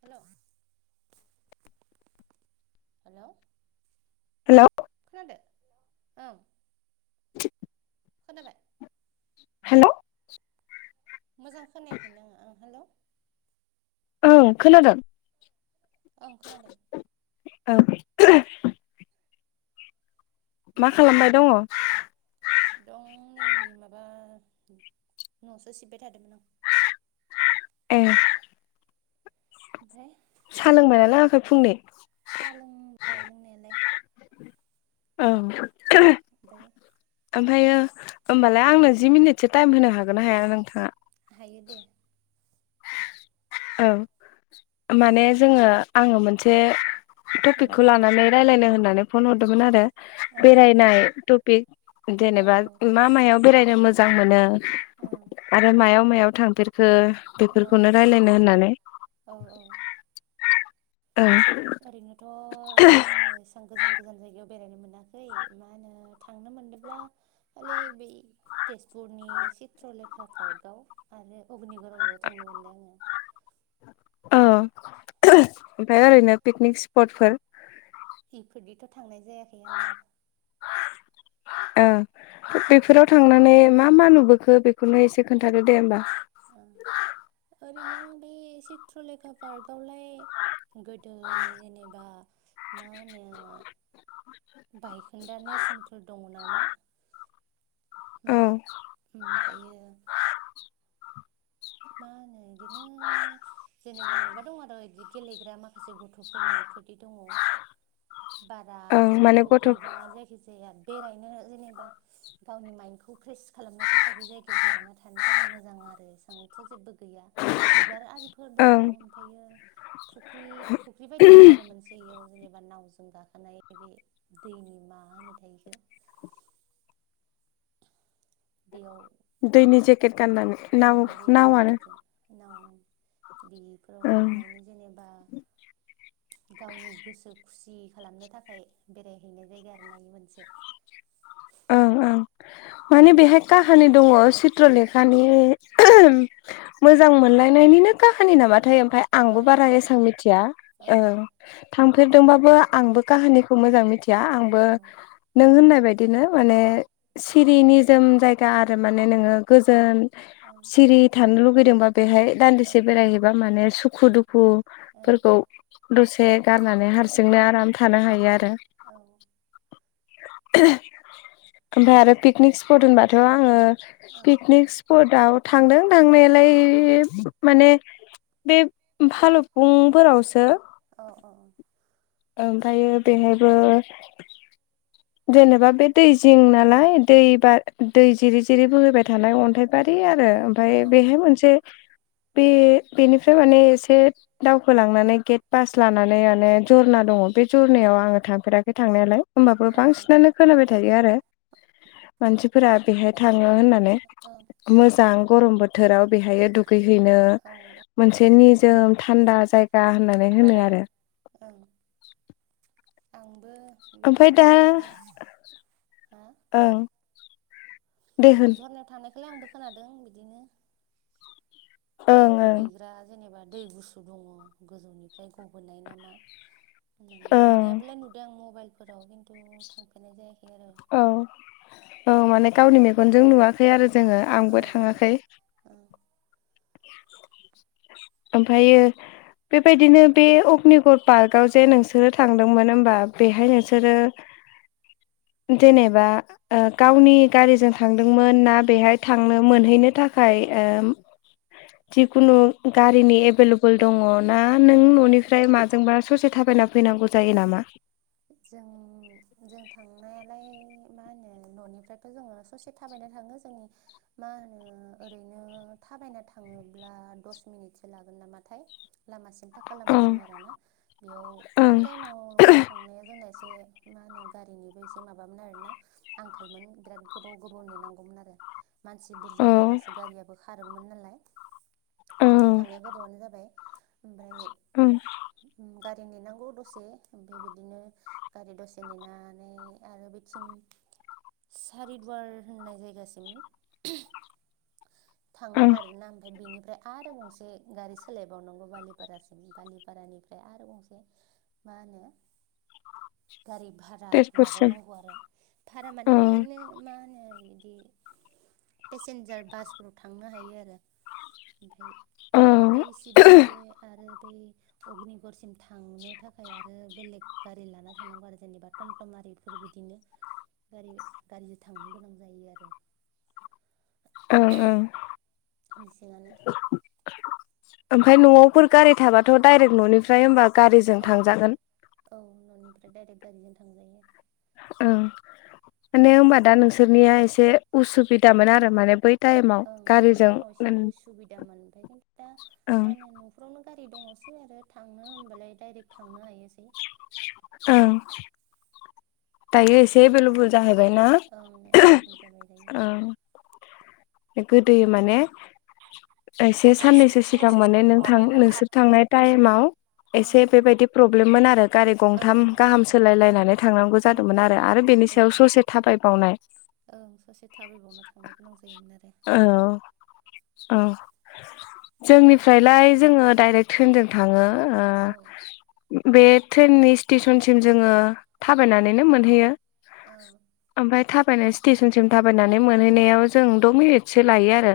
हेल' hello hello खोनादो ओम खोनाबाय? हेल' मोजां खोनायाखैनो आङो आं हेल' औ खोनादों? ओं खोनादों औ मा खालामबाय दङ? दं नै माबा न'सो सिबबाय थादोंमोन आं ए ओमफाय साहा लोंबाय ना लोङाखै‌ फुंनि? साहा लोंबाय लोंनायालाय औ दायो ओमफ्रायो होमबालाय आंनो जि मिनिटसो टाइम होनो हागोन ना हाया नोंथाङा? हायो दे औ माने जोङो आङो मोनसे ओं टपिकखौ लानानै रायलायनो होननानै फन हरदोंमोन आरो ओं बेरायनाय टपिक औ जेनेबा मा मायाव बेरायनो मोजां मोनो ओं आरो मायाव मायाव थांफेरखो औ बेफोरखौनो रायलायनो होननानै औ औ ओं ओरैनोथ' आङो गोजान गोजान जायगायाव बेरायनो मोनाखै मा होनो थांनो मोनदोंब्ला खालि बै तेजपुरनि चित्रलेखा पार्कआव आरो अग्निगर आवल' थांनो मोनदों आङो औ ओमफाय ओरैनो पिकनिक स्पटफोर? बेफोरनिथ' थांनाय जायाखै आङो [inaudible] ओं बेफोराव थांनानै मा मा नुबोखो बेखौनो एसे खोन्थादो दे होमबा ओं ओरैनो बे एसे ट्रलेका पार्कआवलाय गोदोनि जेनेबा मा होनो बायखोन्दा नेरसोनफोर दङ नामा? मा ओं ओमफ्रायो [inaudible] मा होनो बिदिनो जेनेबा माबा दं आरो बिदि गेलेग्रा माख माखासे गथ'फोरनिफोरदि दङ बारा ओं माने जेबोथ' गथ' गैबाङा जायखिजाया बेरायनो जेनेबा गावनि माइडखौ फ्रेस खालामनो थाखाय बे जायगायाव जिरायना थानो थाखाय मोजां आरो थ' जेबो गैया बिबार आरिफोर दङ ओं ओमफ्रायो फुख्रि फुख्रि बायदि दं आरो मोनस से याव जेनेबा नावजों गाखोनाय बे दैनि मा होनो थाय बेखो बेयाव दैनि जेकेट गाननानै औ नाव दैनि नावआनो जेकेटजों नाव ओं बेफोराव ओं गाखोनानै जेनेबा गावनि गोसो खुसि खालामनो थाखाय बेरायहैनाय जायगा आरोना इयो मोनसे ओं ओं माने बेहाय काहानि दङ चित्रलेखानि मोजां मोनलायनायनिनो काहानि नामाथाय ओमफ्राय आंबो बारा ओं एसबां मिथिया ओं थांफेरदोंबाबो आंबो काहानिखौ मोजां मिथिया आंबो औ नों होननाय बायद बिदिनो माने सिरि निजोम जायगा आरो माने नोङो गोजोन सिरि थानो लुुबैदोंबा बेहाय दान्दिसे बेरायहैबा माने सुखु दुखु फोरखौ दसे गारनानै हारसिंनो आराम थानो हायो आरो औ ओमफाय आरो पिकनिक सिपट होनबाथ' आङो पिकनिक स्पटाव थांदों थांनायालाय माने बे फालुफुंफोरावसो अ अ अ ओमफ्रायो बेहायबो जेनेबा बे दै जिं नालाय दै बा दै जिरि जिरि बोहैबाय थानाय अन्थाइ बारि आरो ओमफ्राय बेहाय मोनसे बे बेनिफ्राय माने एसे दावखोलांनानै गेट पास लानानै माने जरना दङ बे जरनायाव आङो थांफेराखै थांनायालाय होमबाबो बांसिनानो खोनाबाय थायो आरो मानसिफोरा बेहाय थाङो होननानै मोजां गरम बोथोराव बेहायो दुगै हैैनो औ मोनसे निजोम थान्दा जाय गा होननांगोन होननानै हो ओं आंबो बे ओमफ्राय दा झरना थांनाय हो औ झरनायाव थांनायखौलाय आंबो खोनादों बिदिनो ओं ओं दुगैग्रा जेनेबा दै गुसु दङ गोजौनिफ्राय गबोनाय नामा होननानै ओं नुनायाबोलाय नुदों आं मबाइलफोराव खिन्थु थांफेरनाय जायाखै आरो औ औ माने गावनि मेगनजों नुवाखै आरो जोङो आंबो थाङाखै औ [unintelligible] ओमफ्रायो बेबायदिनो बे अग्निगर पार्कआव जे नोंसोरो थांदोंमोन होमबा बेहाय ओं नोंसोरो जेनेबा ओ गावनि गारिजों थांदोंमोन ना बेहाय थांनो मोनहैनो थाखाय ओ जिखुनु गारिनि एभेलेबल दङ ना नों ओं औ न'निफ्राय माजोंबा ससे थाबायना फैनांगौ जायो नामा जों जों थांनायालाय मा होनो न'निफ्रायथ' जोंङो ससे थाबायनो थाङो जोंनि मा होनो ओरैनो थाबायना थाङोब्ला दस मिनिटसो लागोन नामाथाय लामासिम फाक्का ओं लामासिम आरोना बेयाव ओं बै टाइमाव थांनाया जोंना एसे मा होनो गारिनिबो एसे माबामोन आरोना आंखालमोन बिराद गोबाव गोबाव नेनांगौमोन आरो मानसि बुरजा ओं जाबासो गारियाबो खारोमोन नालाय जों थांनाया गोबावानो जाबाय ओमफ्राय ओं गारि नेनांगौ दसे बे बिदिनो गारि दसे नेनानै आरो बेथिं सारिदुवार होननाय जायगासिम थांनांगौ ओं आरोना ओमफाय बेनिफ्राय आरो गंसे गारि सोलायबावनांगौ बालिपारासिम बालिपारानिफ्राय आरो गंसे मा होनो गारि भारा तेजपुरसिम लाबावनांगौ आरो। भारा औ माने बिदिनो मा होनो बिदि पेसेन्जार बास फोराव थांनो हायो आरो ओमफाय औ बै सिबां जे आरो बै अग्निगुरसिम थांनो थाखाय आरो बेलेग गारि लाना थानांगौ आरो जेनेबा टमटम आरि फोर बिदिनो गारि गारिजों थांनो गोनां जायो आरो। ओं ओं मेसिंआनो ओमफ्राय न'आवफोर गारि थाबाथ' डायरेक्ट न'निफ्राय होमबा गारिजों औ थांजागोन औ न'निफ्राय डाइरेक्ट गारिजों थांजायो। ओ माने हबा दा नोंसोरनिया एसे उसुबिदामोन आरो माने बै टाइमाव ओं बै गारिजों टाइमाव एसे उसुबिदामोन ओमफ्राय खिन्थु दा ओं मा होनो न फोरावनो गारि दङसै आरो थाङनो होमबालाय दडाइरेक्ट थांनो हायोसै। ओं दायो एसे एभेलेबल जाहैबाय ना ओं एभेलेबल जाबाय दायो ओं गोदोयै माने एसे साननैसो सिगां माने नों थां नोंसोर थांनाय टाइमाव ओं एसे बेबायदि प्रब्लेममोन आरो। गारि गंथाम ओं ओं गाहाम सोलायलायनानै थांनांगौ ओं जादोंमोन आरो आरो बेनि सायाव औ ससे थाबायबावनाय ओं ससे थाबायबावनो थांनो गोनां जायोमोन आरो। औ औ जोंनिफ्रायलाय जोंङो डाइरेक्ट ट्रेनजों थाङो औ बे ट्रेननि स्टेसनसिम जोंङो थाबायनानैनो मोनहैयो। औ ओमफ्राय थाबायनाय स्टेसनसिम थाबायनानै मोनहैनायाव जों द' मिनिटसो लायो आरो।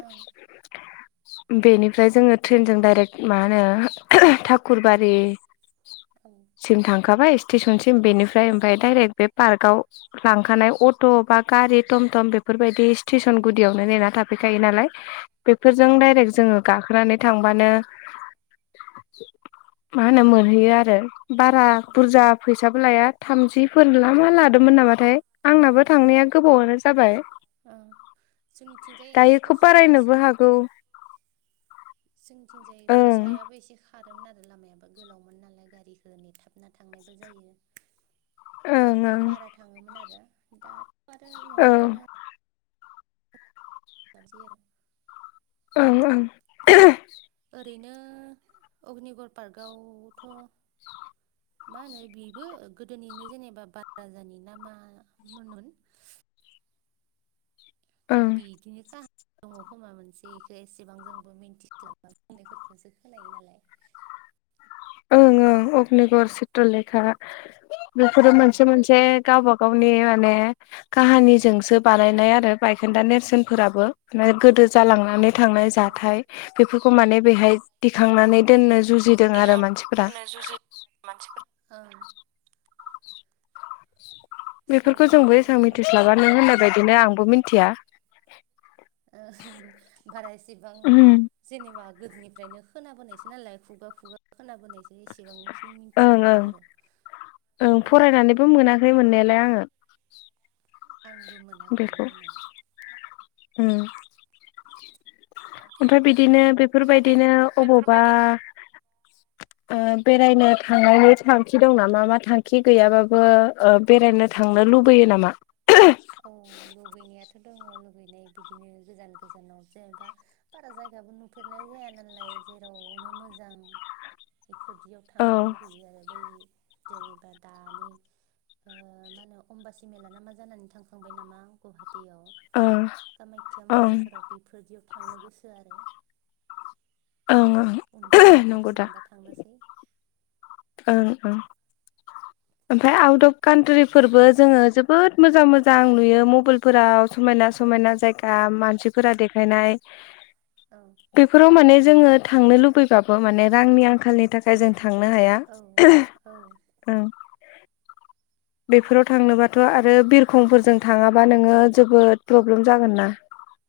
ओं बेनिफ्राय जोंङो ट्रेनजों दडाइरेक्ट मा होनो थाखुरबारि औ सिम थांखाबाय स्टेसनसिम बेनिफ्राय ओं ओमफाय दडाइरेक्ट बे पार्काव लांखानाय अट' बा गारि थम थम बेफोरबायदि सिटिसन गुदियावनो नेना थाफैखायो नालाय बेफोरजों औ डाइरेक्ट जोंङो गाखोनानै थांबानो मा होनो ओं ओं मोनहैयो आरो बारा ओं बुरजा फैसाबो लाया थामजिफोरला मा लादोंमोन नामाथाय आंनाबो ओं थांनाया गोबावानो जाबाय। ओं जोंनिथिंजाय दायो खोब खस्थ' बारायनोबो जासिनो हागौ जोंथिं जाय ओं फैसायाबो एसे खारोमोन आरो लामायाबो गोलावमोन नालाय गारिखौ नेथाबना थांनायबो जायो। ओं एसे ओं बारा थाङोमोन आरो दाथ' आरो औ ओं न'निफ्रायनो सै आरो ओं ओं ओरैनो अग्निगर पार्कआवथ' [inaudible] मा होनो बेबो गोदोनिनो जेनेबा बानराजानि नामा उन मोन अ बिदिनो खा दङ खोमा मोनसे बेखौ एसेबां जोंबो मिन्थिस्लाबबा बुंनायफोरखौसो खोनायो नालाय ओं ओं अग्निगर चित्रलेखा बेफोरो ओं मोनसे मोनसे गाबा गावनि माने काहानिजोंसो बानायनाय आरो बायखोन्दा नेरसोनफोराबो माने‌ गोदो जालांनानै थांनाय ओं जाथाय बेफोरखौ माने बेहाय दिखांनानै दोननो जुजिदों आरो मानसिफोरा गखांनो जुजि मानसिफोर बेफोरखौ सावगारि जोंबो दङ एसेबां मिथिस्लाबा माखासे नों होननाय बादिनो आंबो मिथिया बारायसेबां ओं जेनेबा गोदोनिफ्रायनो खोनाबोनायसो नालाय खुगा खुगा खोनाबोनायजों एसेबांखिनि मिथिजोबा ओं आरो ओहो मोनाखै मोननायालाय आङो आंबो मोनाखै बेखौ मोननाया उम ओमफ्राय बिदिनो ओमफ्राय बि बेफोरबायदिनो अबावबा बेफोरबायदि बेरायनो थांनायनि थांखि दं नामा मा थांखि गैयाबाबो ओ। बेरायनो थांनो लुबैयो नामा? औ लुबैनायाथ' दङ लुबैनाय बिदिनो गोजान गोजानाव जेनेबा बारा जायगाबो नुफेरनाय जाया नालाय जेरावनो मोजां बेफोरदियाव औ थांनो लुुबैयो आरो बै जेनेबा दानि मा ओ होनो अमबासि मेला ना मा जानानै थांखांबाय नामा गुवाहाटीयाव ओं कामाख्या ओं मन्दिरफोराव बेफोरदियाव थांनो गोसो आरो ओं उनफोराव ओं खाबु नंगौ दा मोनबा थांनोसै ओं ओं ओमफ्राय आउट अफ कान्ट्रिफोरबो जोङो जोबोद मोजां मोजां नुयो मबाइल फोराव समायना औ समायना जायगा औ मानसिफोरा देखायनाय औ बेफोराव माने जोङो थांनो लुबैबाबो माने रांनि आंखालनि थाखाय जों थांनो हाया। औ औ औ बेफोराव थांनोबाथ' आरो बिरखंफोरजों थाङाबा नोङो जोबोद प्रब्लेम जागोन ना? [inaudible]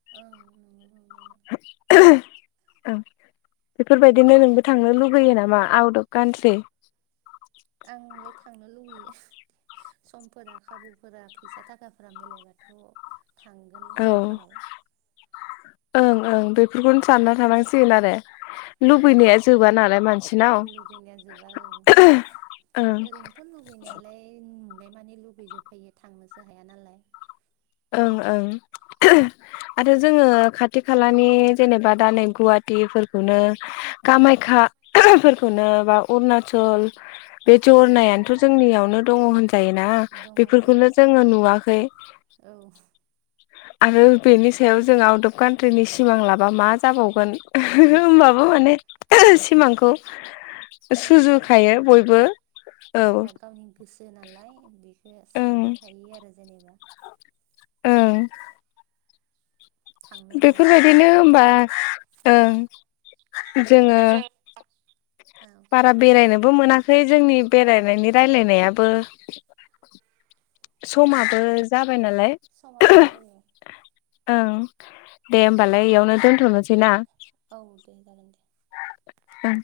औ [inaudible] बेफोरबायदिनो नोंबो थांनो लुगैयो नामा आउट अफ कान्ट्रि? आं थांनो लुबैयो समफोरा खाबुफोरा फैसा थाखाफोरा मिलायबाथ'! थांगोन। औ उनफोराव ओं ओं बेफोरखौनो सानना थानांसिगोन आरो। ओं लुबैनाया जोबा नालाय मानसिनाव लुबैनाया थ' लुगैनायालाय नुनाय मानि लुगैजोबखायो थांनोसो हाया नालाय। ओं ओं आरो जोङो खाथि खालानि जेनेबा दा नै गुवाहाटि नो ओं कामाख्या फोरखौनो बा अरुणाचल बे ओं जरनायानोथ' जोंनियावनो दङ होनजायोना दङ ओं बेफोरखौनो जोङो नुवाखै औ। आरो बेनि सायाव जों आउट अफ कान्ट्रिनि सिमां लाबा मा जाबावगोन। माबा माने सिमांखौ ओं सुजुखायो मोनसे बयबो औ। जेनेबा गावनि गोसो नालाय बेखो सानना ओं थायो आरो जेनेबा ओं। थांनो मोनाबाबो बेफोरबायदिनो हबा ओं जोङो जों औ। बारा बेरायनोबो मोनाखै जोंनि बेरायनायनि रायलायनायाबो उम समाबो जाबाय नालाय समाबो जाबाय औ ओं दे होमबालाय बेयावनो दोनथ'नोसै ना। औ दे जागोन दे। ओं।